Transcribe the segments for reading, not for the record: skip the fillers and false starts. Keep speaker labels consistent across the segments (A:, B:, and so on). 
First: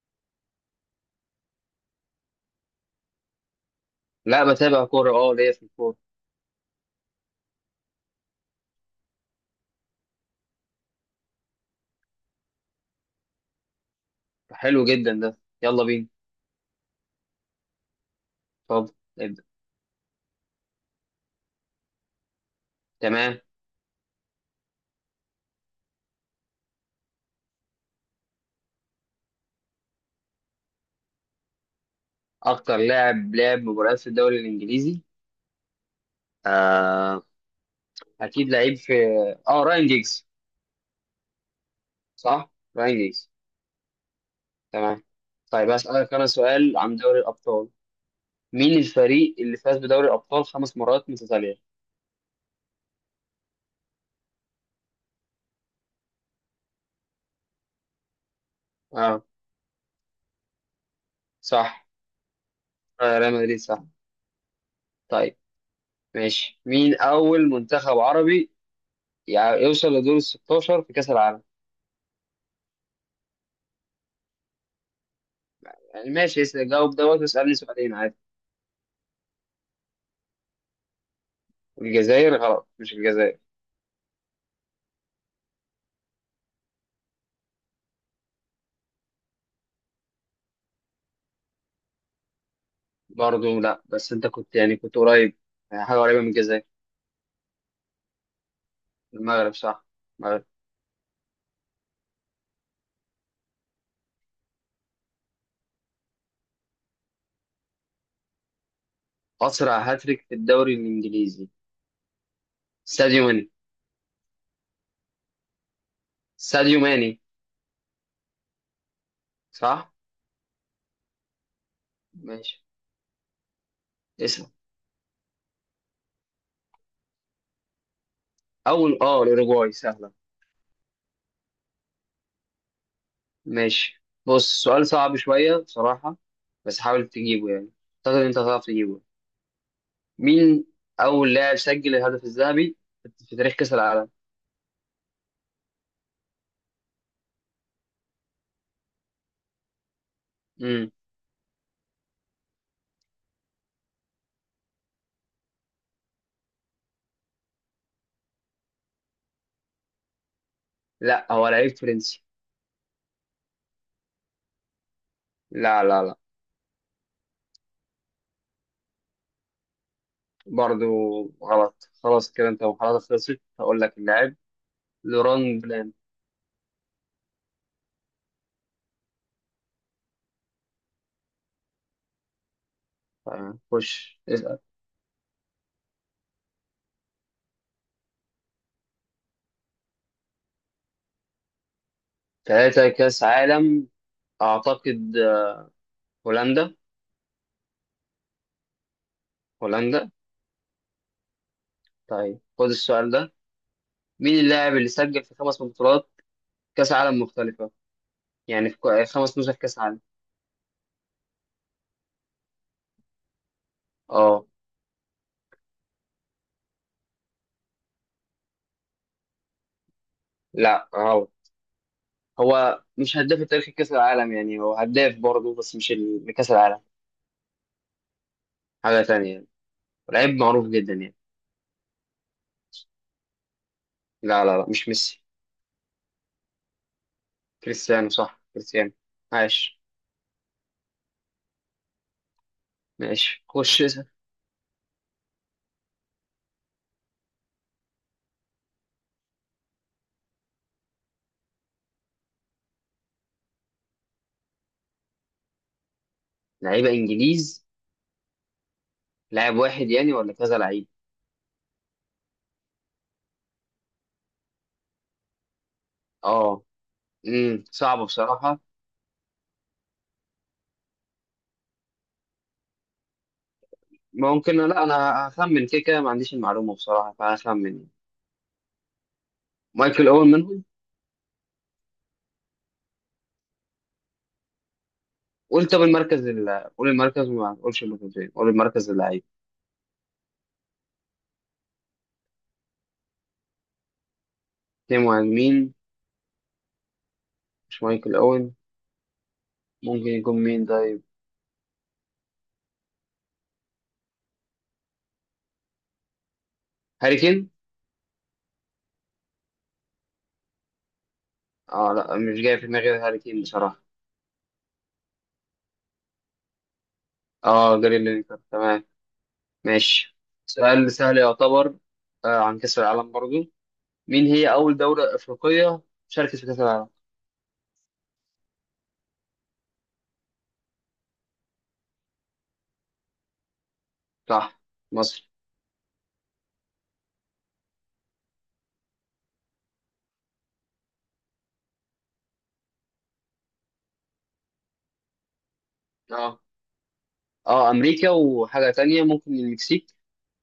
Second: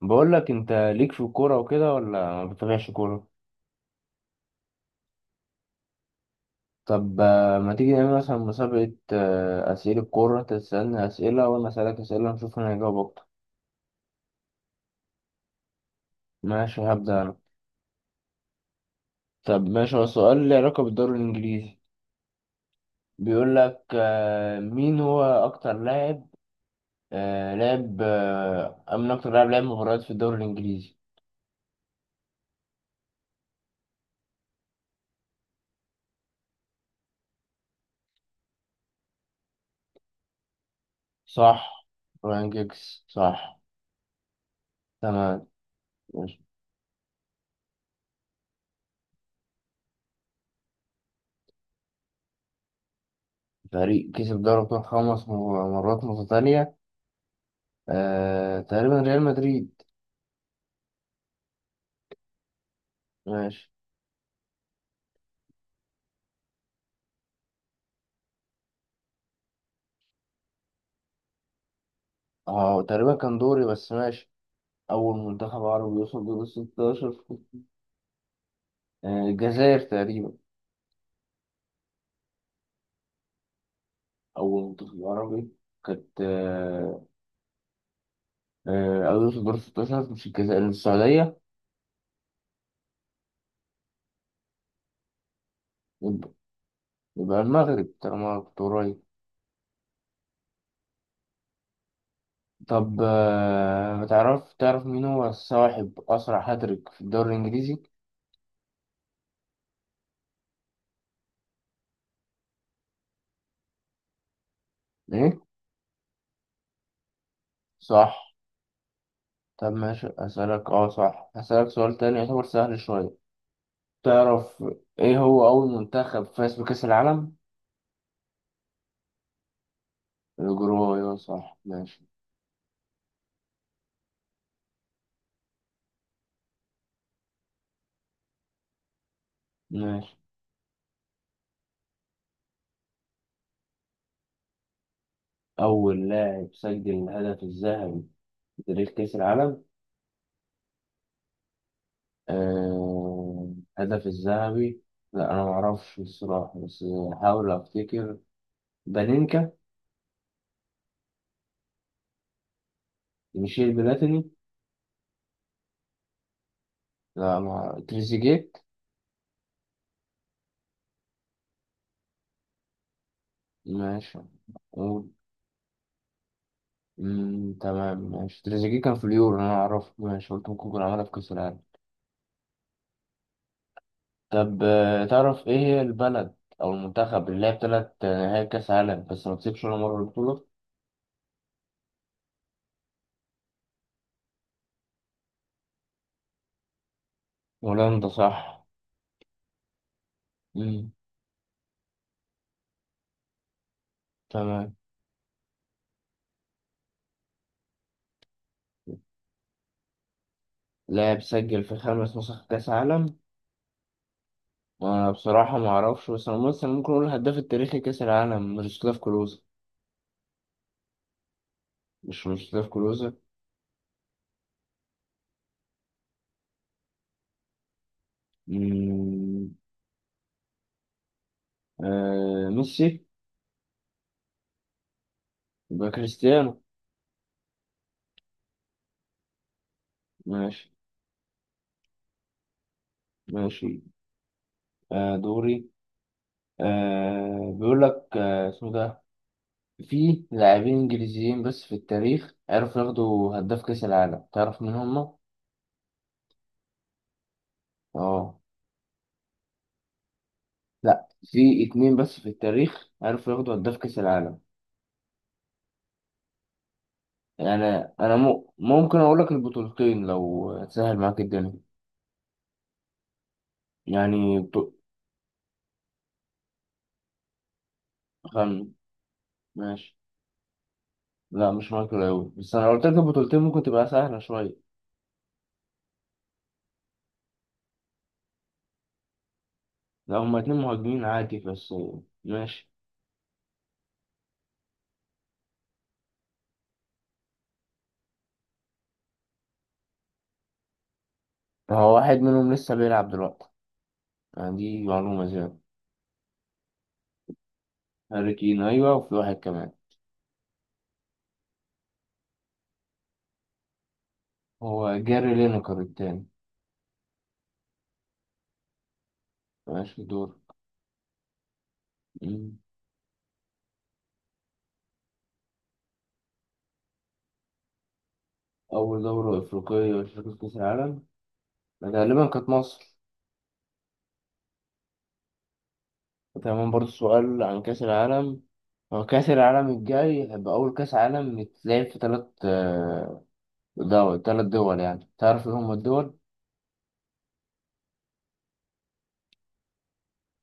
A: بقول لك انت ليك في الكوره وكده، ولا ما بتتابعش كوره؟
B: لا، بتابع كورة، ليا في الكورة.
A: طب ما تيجي نعمل مثلا مسابقه، اسئله كوره، انت تسالني اسئله وانا اسالك اسئله، نشوف مين هيجاوب اكتر.
B: حلو جدا ده، يلا بينا.
A: ماشي، هبدا انا.
B: اتفضل. ابدأ.
A: طب ماشي، هو السؤال له علاقه بالدوري الانجليزي.
B: تمام.
A: بيقول لك مين هو اكتر لاعب آه، لاعب آه، من اكتر لاعب لعب مباريات في الدوري الانجليزي.
B: أكتر لاعب لعب مباريات في الدوري الإنجليزي. آه أكيد لعيب في اه راين جيجز.
A: صح. راين
B: صح. راين
A: جيكس
B: جيجز.
A: صح.
B: تمام.
A: تمام.
B: طيب، هسألك أنا
A: ماشي.
B: سؤال عن دوري الأبطال. مين الفريق اللي فاز بدوري الأبطال خمس مرات متتالية؟
A: فريق كسب دوري ابطال خمس مرات متتاليه، تقريبا ريال
B: اه،
A: مدريد.
B: صح. آه، ريال مدريد،
A: ماشي.
B: صح. طيب ماشي. مين أول منتخب عربي يوصل لدور ال 16 في كأس العالم؟
A: اه تقريبا كان دوري، بس ماشي. أول منتخب عربي
B: يعني
A: يوصل
B: ماشي،
A: دور
B: جاوب دوت
A: الستاشر،
B: واسألني سؤالين عادي.
A: الجزائر تقريبا.
B: الجزائر غلط، مش الجزائر.
A: أول منتخب عربي كانت آه، آه، أو يوصل دور الستاشر، مش الجزائر، السعودية.
B: برضه لا، بس انت كنت يعني كنت قريب، يعني حاجه قريبه من
A: يبقى
B: الجزائر.
A: يبقى المغرب طالما كنت قريب.
B: المغرب صح، المغرب.
A: طب ما تعرف مين هو صاحب أسرع هاتريك في الدوري الإنجليزي؟
B: اسرع هاتريك في الدوري الانجليزي، ساديو ماني.
A: إيه؟
B: ساديو ماني.
A: صح. طب
B: صح.
A: ماشي، أسألك صح، هسألك سؤال تاني يعتبر
B: ماشي.
A: سهل شوية.
B: اسم.
A: تعرف إيه هو أول منتخب فاز بكأس العالم؟
B: اول الاوروجواي، سهله.
A: الأجرو أيوة صح ماشي.
B: ماشي، بص، سؤال صعب شويه بصراحه، بس حاول تجيبه يعني، اعتقد انت هتعرف تجيبه.
A: ماشي.
B: مين اول لاعب سجل الهدف الذهبي في تاريخ كاس العالم؟
A: أول لاعب سجل الهدف الذهبي في تاريخ كأس العالم.
B: امم.
A: آه... الهدف الذهبي، لا أنا معرفش الصراحة، بس هحاول أفتكر. بانينكا.
B: لا، هو لعيب فرنسي.
A: ميشيل بلاتيني.
B: لا لا لا.
A: لا، مع تريزيجيه.
B: برضو غلط. خلاص كده انت محاولاتك خلصت، هقول لك
A: ماشي،
B: اللاعب.
A: قول.
B: لوران بلان.
A: تمام ماشي، تريزيجيه كان في اليورو أنا أعرفه، ماشي قلت ممكن يكون عملها في كأس العالم.
B: خش اسأل.
A: طب تعرف إيه هي البلد أو المنتخب اللي لعب تلات نهائي كأس عالم، بس ما كسبش ولا مرة البطولة؟
B: ثلاثة كأس عالم، أعتقد هولندا.
A: هولندا صح.
B: هولندا.
A: مم.
B: طيب خد السؤال ده. مين اللاعب
A: تمام.
B: اللي سجل في خمس بطولات كأس عالم مختلفة، يعني في خمس نسخ كأس عالم؟
A: لاعب سجل في خمس نسخ كأس عالم.
B: اه.
A: وأنا بصراحة ما أعرفش، بس أنا مثلا ممكن أقول الهداف التاريخي كأس العالم ميروسلاف كلوزا.
B: لا غلط.
A: مش ميروسلاف
B: هو
A: كلوزا.
B: مش هداف تاريخ كأس العالم، يعني هو هداف برضه بس مش لكأس العالم. حاجة تانية يعني.
A: مم.
B: لعيب معروف جدا يعني.
A: ميسي.
B: لا لا لا، مش ميسي.
A: يبقى كريستيانو.
B: كريستيانو صح، كريستيانو. عاش.
A: ماشي.
B: ماشي،
A: ماشي.
B: خش اسأل.
A: آه دوري آه بيقول لك، اسمه ده، في لاعبين إنجليزيين بس في التاريخ عرفوا ياخدوا هداف كأس العالم، تعرف مين هما؟
B: لعيبة انجليز.
A: اه.
B: لاعب واحد يعني ولا كذا لعيب؟
A: لا، في اتنين بس في التاريخ عرفوا ياخدوا هداف كأس العالم،
B: اه.
A: يعني
B: صعب
A: انا مو
B: بصراحة.
A: ممكن اقول لك البطولتين لو تسهل معاك الدنيا، يعني
B: ممكن، لا انا هخمن كده كده، ما عنديش المعلومة بصراحة فهخمن يعني.
A: خم... ماشي.
B: مايكل اول منهم.
A: لا مش مايكل اوي، بس انا لو قلت لك البطولتين ممكن تبقى سهلة شوية.
B: قول، طب المركز قول المركز، وما تقولش اللوكوموتيف، قول المركز اللعيب.
A: لا هما اتنين مهاجمين عادي بس. ماشي.
B: اتنين مهاجمين، مش مايكل اوين؟ ممكن يكون مين طيب؟
A: هو واحد منهم لسه بيلعب دلوقتي، يعني دي معلومة زيادة.
B: هاري كين.
A: هاري كين، ايوه وفي واحد كمان.
B: اه، لا، مش جاي في دماغي غير هاري كين بصراحة.
A: هو جاري لينكر التاني.
B: اه، جاري لينكر، تمام.
A: ماشي
B: ماشي.
A: دور.
B: سؤال سهل يعتبر.
A: مم.
B: عن كأس العالم برضو، مين هي أول دولة أفريقية شاركت في كأس العالم؟
A: أول دورة أفريقية شاركت في كأس العالم غالبا كانت مصر.
B: صح، مصر.
A: وتمام، برضه سؤال عن كأس العالم. هو كأس العالم الجاي هيبقى أول كأس عالم يتلعب في تلات دول، يعني تعرف إيه هما الدول؟
B: اه اه، أمريكا وحاجة تانية ممكن المكسيك.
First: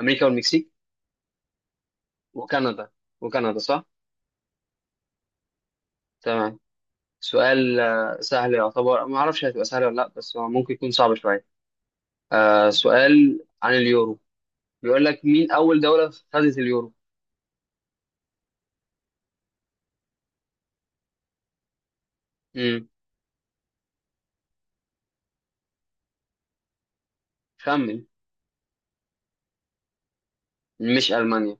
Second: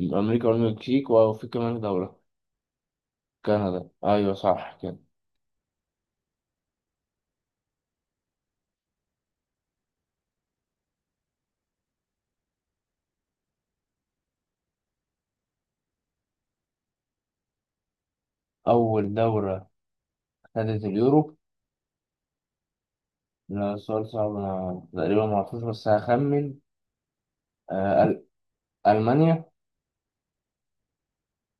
B: أمريكا
A: أمريكا
B: والمكسيك.
A: والمكسيك، وفي كمان دولة.
B: وكندا. وكندا صح؟
A: كندا أيوة صح كده.
B: تمام. سؤال سهل يعتبر، ما أعرفش هتبقى سهلة ولا لأ، بس هو ممكن يكون صعب شوية. سؤال عن اليورو. بيقول لك مين أول دولة خدت اليورو؟
A: أول دولة خدت اليورو.
B: امم.
A: لا، سؤال صعب، أنا تقريبا معرفوش بس هخمن. آه،
B: خمن.
A: أل- ألمانيا.
B: مش ألمانيا.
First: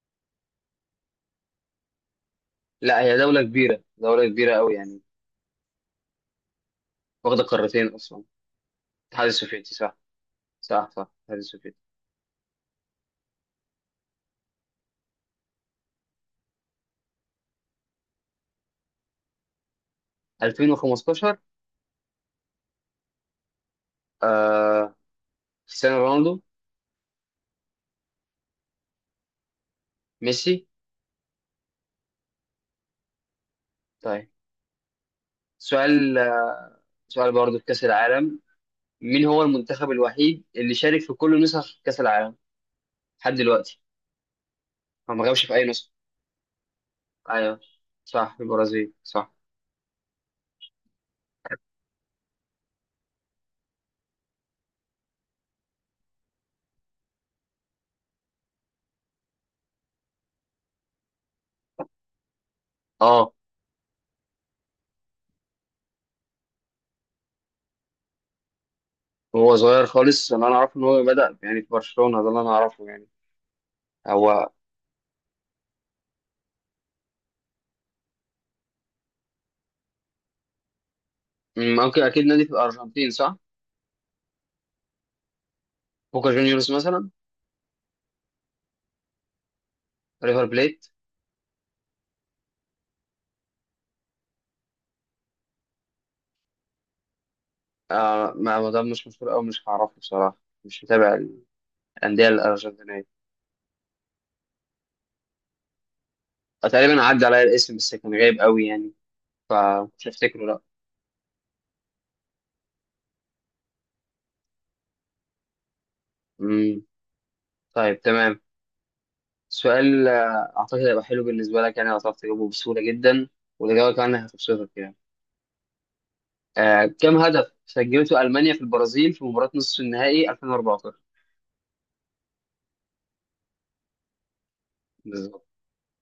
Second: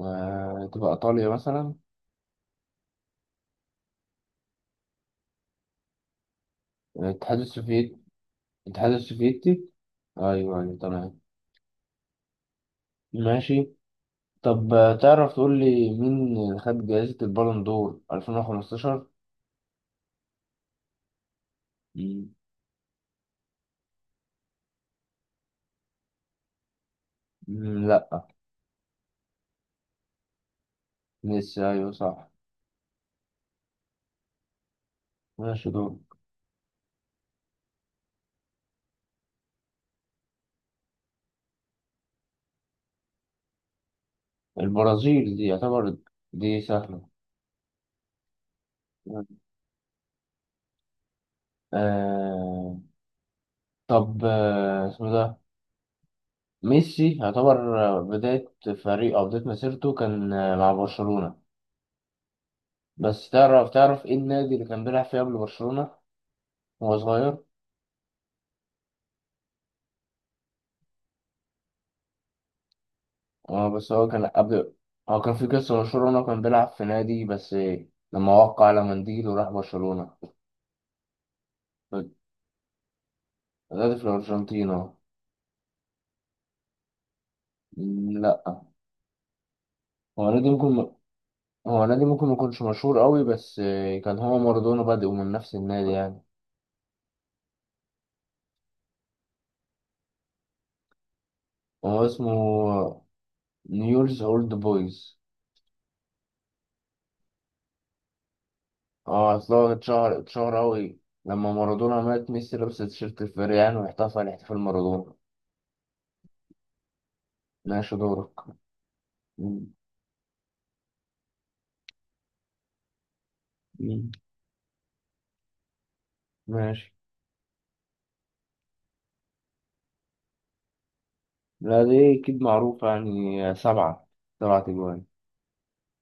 A: تبقى إيطاليا مثلا.
B: لا، هي دولة كبيرة، دولة كبيرة أوي يعني.
A: الاتحاد
B: واخدة قارتين
A: السوفيتي.
B: أصلا.
A: الاتحاد
B: الاتحاد
A: السوفيتي.
B: السوفيتي صح.
A: أيوة أيوة
B: صح صح،
A: تمام.
B: الاتحاد السوفيتي.
A: ماشي. طب تعرف تقول لي مين اللي خد جائزة البالون دور 2015؟
B: 2015.
A: مم.
B: آه كريستيانو رونالدو.
A: مم، لا.
B: ميسي.
A: ميسي أيوه صح.
B: طيب.
A: ماشي دور.
B: سؤال سؤال برضه في كأس العالم. مين هو المنتخب الوحيد اللي شارك في كل نسخ كأس العالم لحد دلوقتي؟ هو ما
A: البرازيل دي
B: غابش في أي نسخة.
A: يعتبر. دي سهلة.
B: أيوه. صح البرازيل، صح.
A: آه... طب، اسمه ده، ميسي يعتبر بداية فريق، أو بداية مسيرته كان مع برشلونة، بس
B: اه،
A: تعرف إيه النادي اللي كان بيلعب فيه قبل برشلونة وهو صغير؟
B: هو صغير خالص اللي أنا أعرفه إن هو بدأ يعني في برشلونة، ده اللي أنا أعرفه يعني.
A: اه بس هو كان
B: هو
A: قبل. هو كان في قصة مشهورة، إن هو كان بيلعب في نادي، بس لما وقع على منديل وراح برشلونة.
B: ممكن، أكيد نادي في الأرجنتين صح؟
A: نادي في الأرجنتين، اه.
B: بوكا جونيورز مثلا.
A: مم، لأ. هو
B: ريفر
A: نادي
B: بليت.
A: ممكن هو نادي ممكن ميكونش مشهور قوي، بس كان هو مارادونا بادئ من نفس النادي يعني.
B: آه، ما ده مش مشهور أوي، مش هعرفه بصراحة. مش متابع.
A: هو
B: الأندية
A: اسمه
B: الأرجنتينية.
A: نيولز أولد بويز.
B: تقريبا عدى عليا الاسم، بس كان غايب قوي يعني،
A: اه، أصل هو
B: فمش هفتكره
A: اتشهر
B: لا.
A: قوي لما مارادونا مات، ميسي لبس تيشيرت الفريق يعني، واحتفل احتفال مارادونا.
B: امم
A: ماشي
B: طيب
A: دورك.
B: تمام.
A: مم.
B: سؤال اعتقد هيبقى حلو بالنسبه لك، يعني هتعرف تجاوبه بسهوله جدا، والاجابه
A: مم.
B: كمان هتبسطك يعني.
A: ماشي.
B: كم هدف سجلته المانيا في البرازيل في مباراه نصف النهائي 2014؟
A: لا دي أكيد معروفة، يعني سبعة، سبعة أجوان.
B: بالظبط،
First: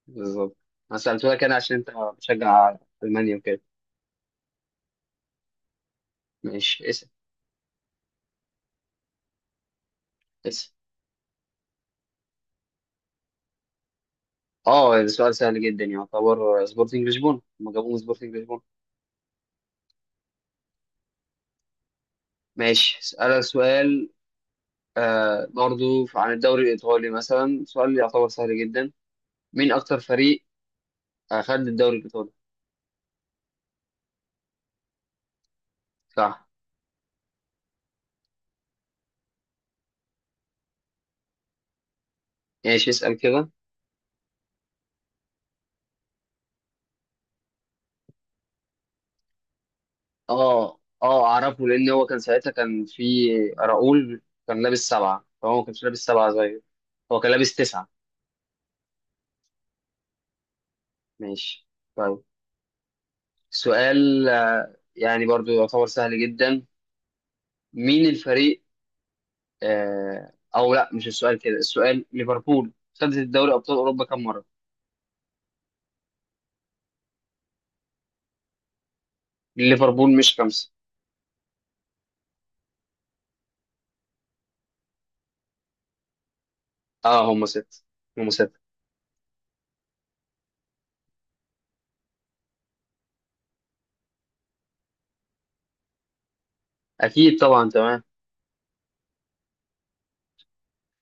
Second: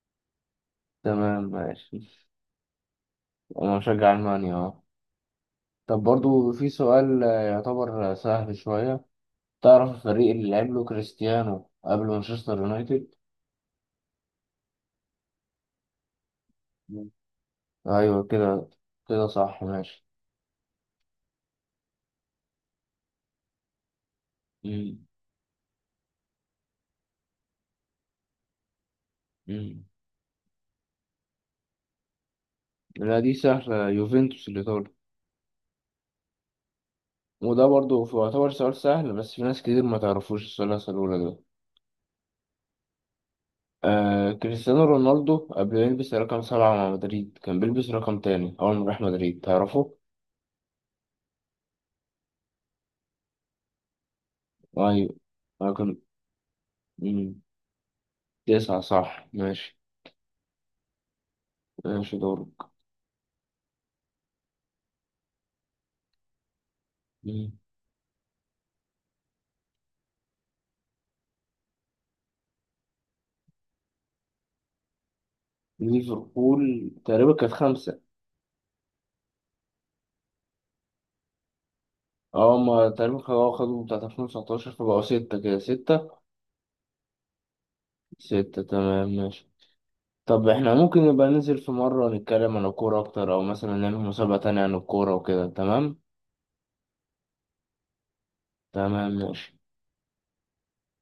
B: بالظبط. انا سالته
A: تمام
B: لك انا عشان انت
A: ماشي.
B: بتشجع المانيا وكده.
A: أنا مشجع ألمانيا أه. طب برضو في
B: ماشي، اسال.
A: سؤال يعتبر سهل شوية، تعرف الفريق اللي لعب
B: اسال.
A: له كريستيانو قبل مانشستر يونايتد؟
B: اه، ده سؤال سهل جدا يعني، يعتبر سبورتنج
A: مم.
B: لشبونه، هم جابوه من
A: أيوة
B: سبورتنج لشبونه.
A: كده، كده صح ماشي.
B: ماشي، اسالك سؤال.
A: مم.
B: برضو عن الدوري الإيطالي مثلا، سؤال يعتبر سهل جدا. مين
A: مم.
B: أكتر فريق أخد الدوري الإيطالي؟
A: لا دي سهلة، يوفنتوس الإيطالي.
B: صح.
A: وده برضو يعتبر سؤال سهل، بس في ناس كتير ما تعرفوش السؤال اللي هسأله لك ده.
B: ماشي، اسأل كده.
A: كريستيانو رونالدو قبل ما يلبس رقم سبعة مع مدريد كان بيلبس رقم تاني أول ما راح مدريد، تعرفه؟
B: اه اه، أعرفه لأن هو كان ساعتها كان في راؤول، كان لابس
A: أيوة.
B: سبعة، فهو ما
A: أنا
B: كانش
A: كنت.
B: لابس سبعة زيه. هو كان
A: مم،
B: لابس تسعة.
A: تسعة صح ماشي.
B: ماشي.
A: ماشي
B: طيب.
A: دورك.
B: سؤال يعني برضو يعتبر سهل جدا.
A: مم.
B: مين الفريق أو لا، مش السؤال كده. السؤال ليفربول خدت الدوري أبطال أوروبا كم مرة؟
A: ليفربول تقريبا كانت خمسة.
B: ليفربول مش خمسة.
A: اه ما تقريبا خدوا بتاعت 2019 فبقوا ستة، كده ستة،
B: اه، هم ستة. هم
A: ستة
B: ستة.
A: تمام ماشي. طب احنا ممكن نبقى ننزل في مرة نتكلم عن الكورة أكتر، أو مثلا نعمل مسابقة تانية عن الكورة وكده، تمام؟
B: اكيد طبعا، تمام.
A: تمام ماشي.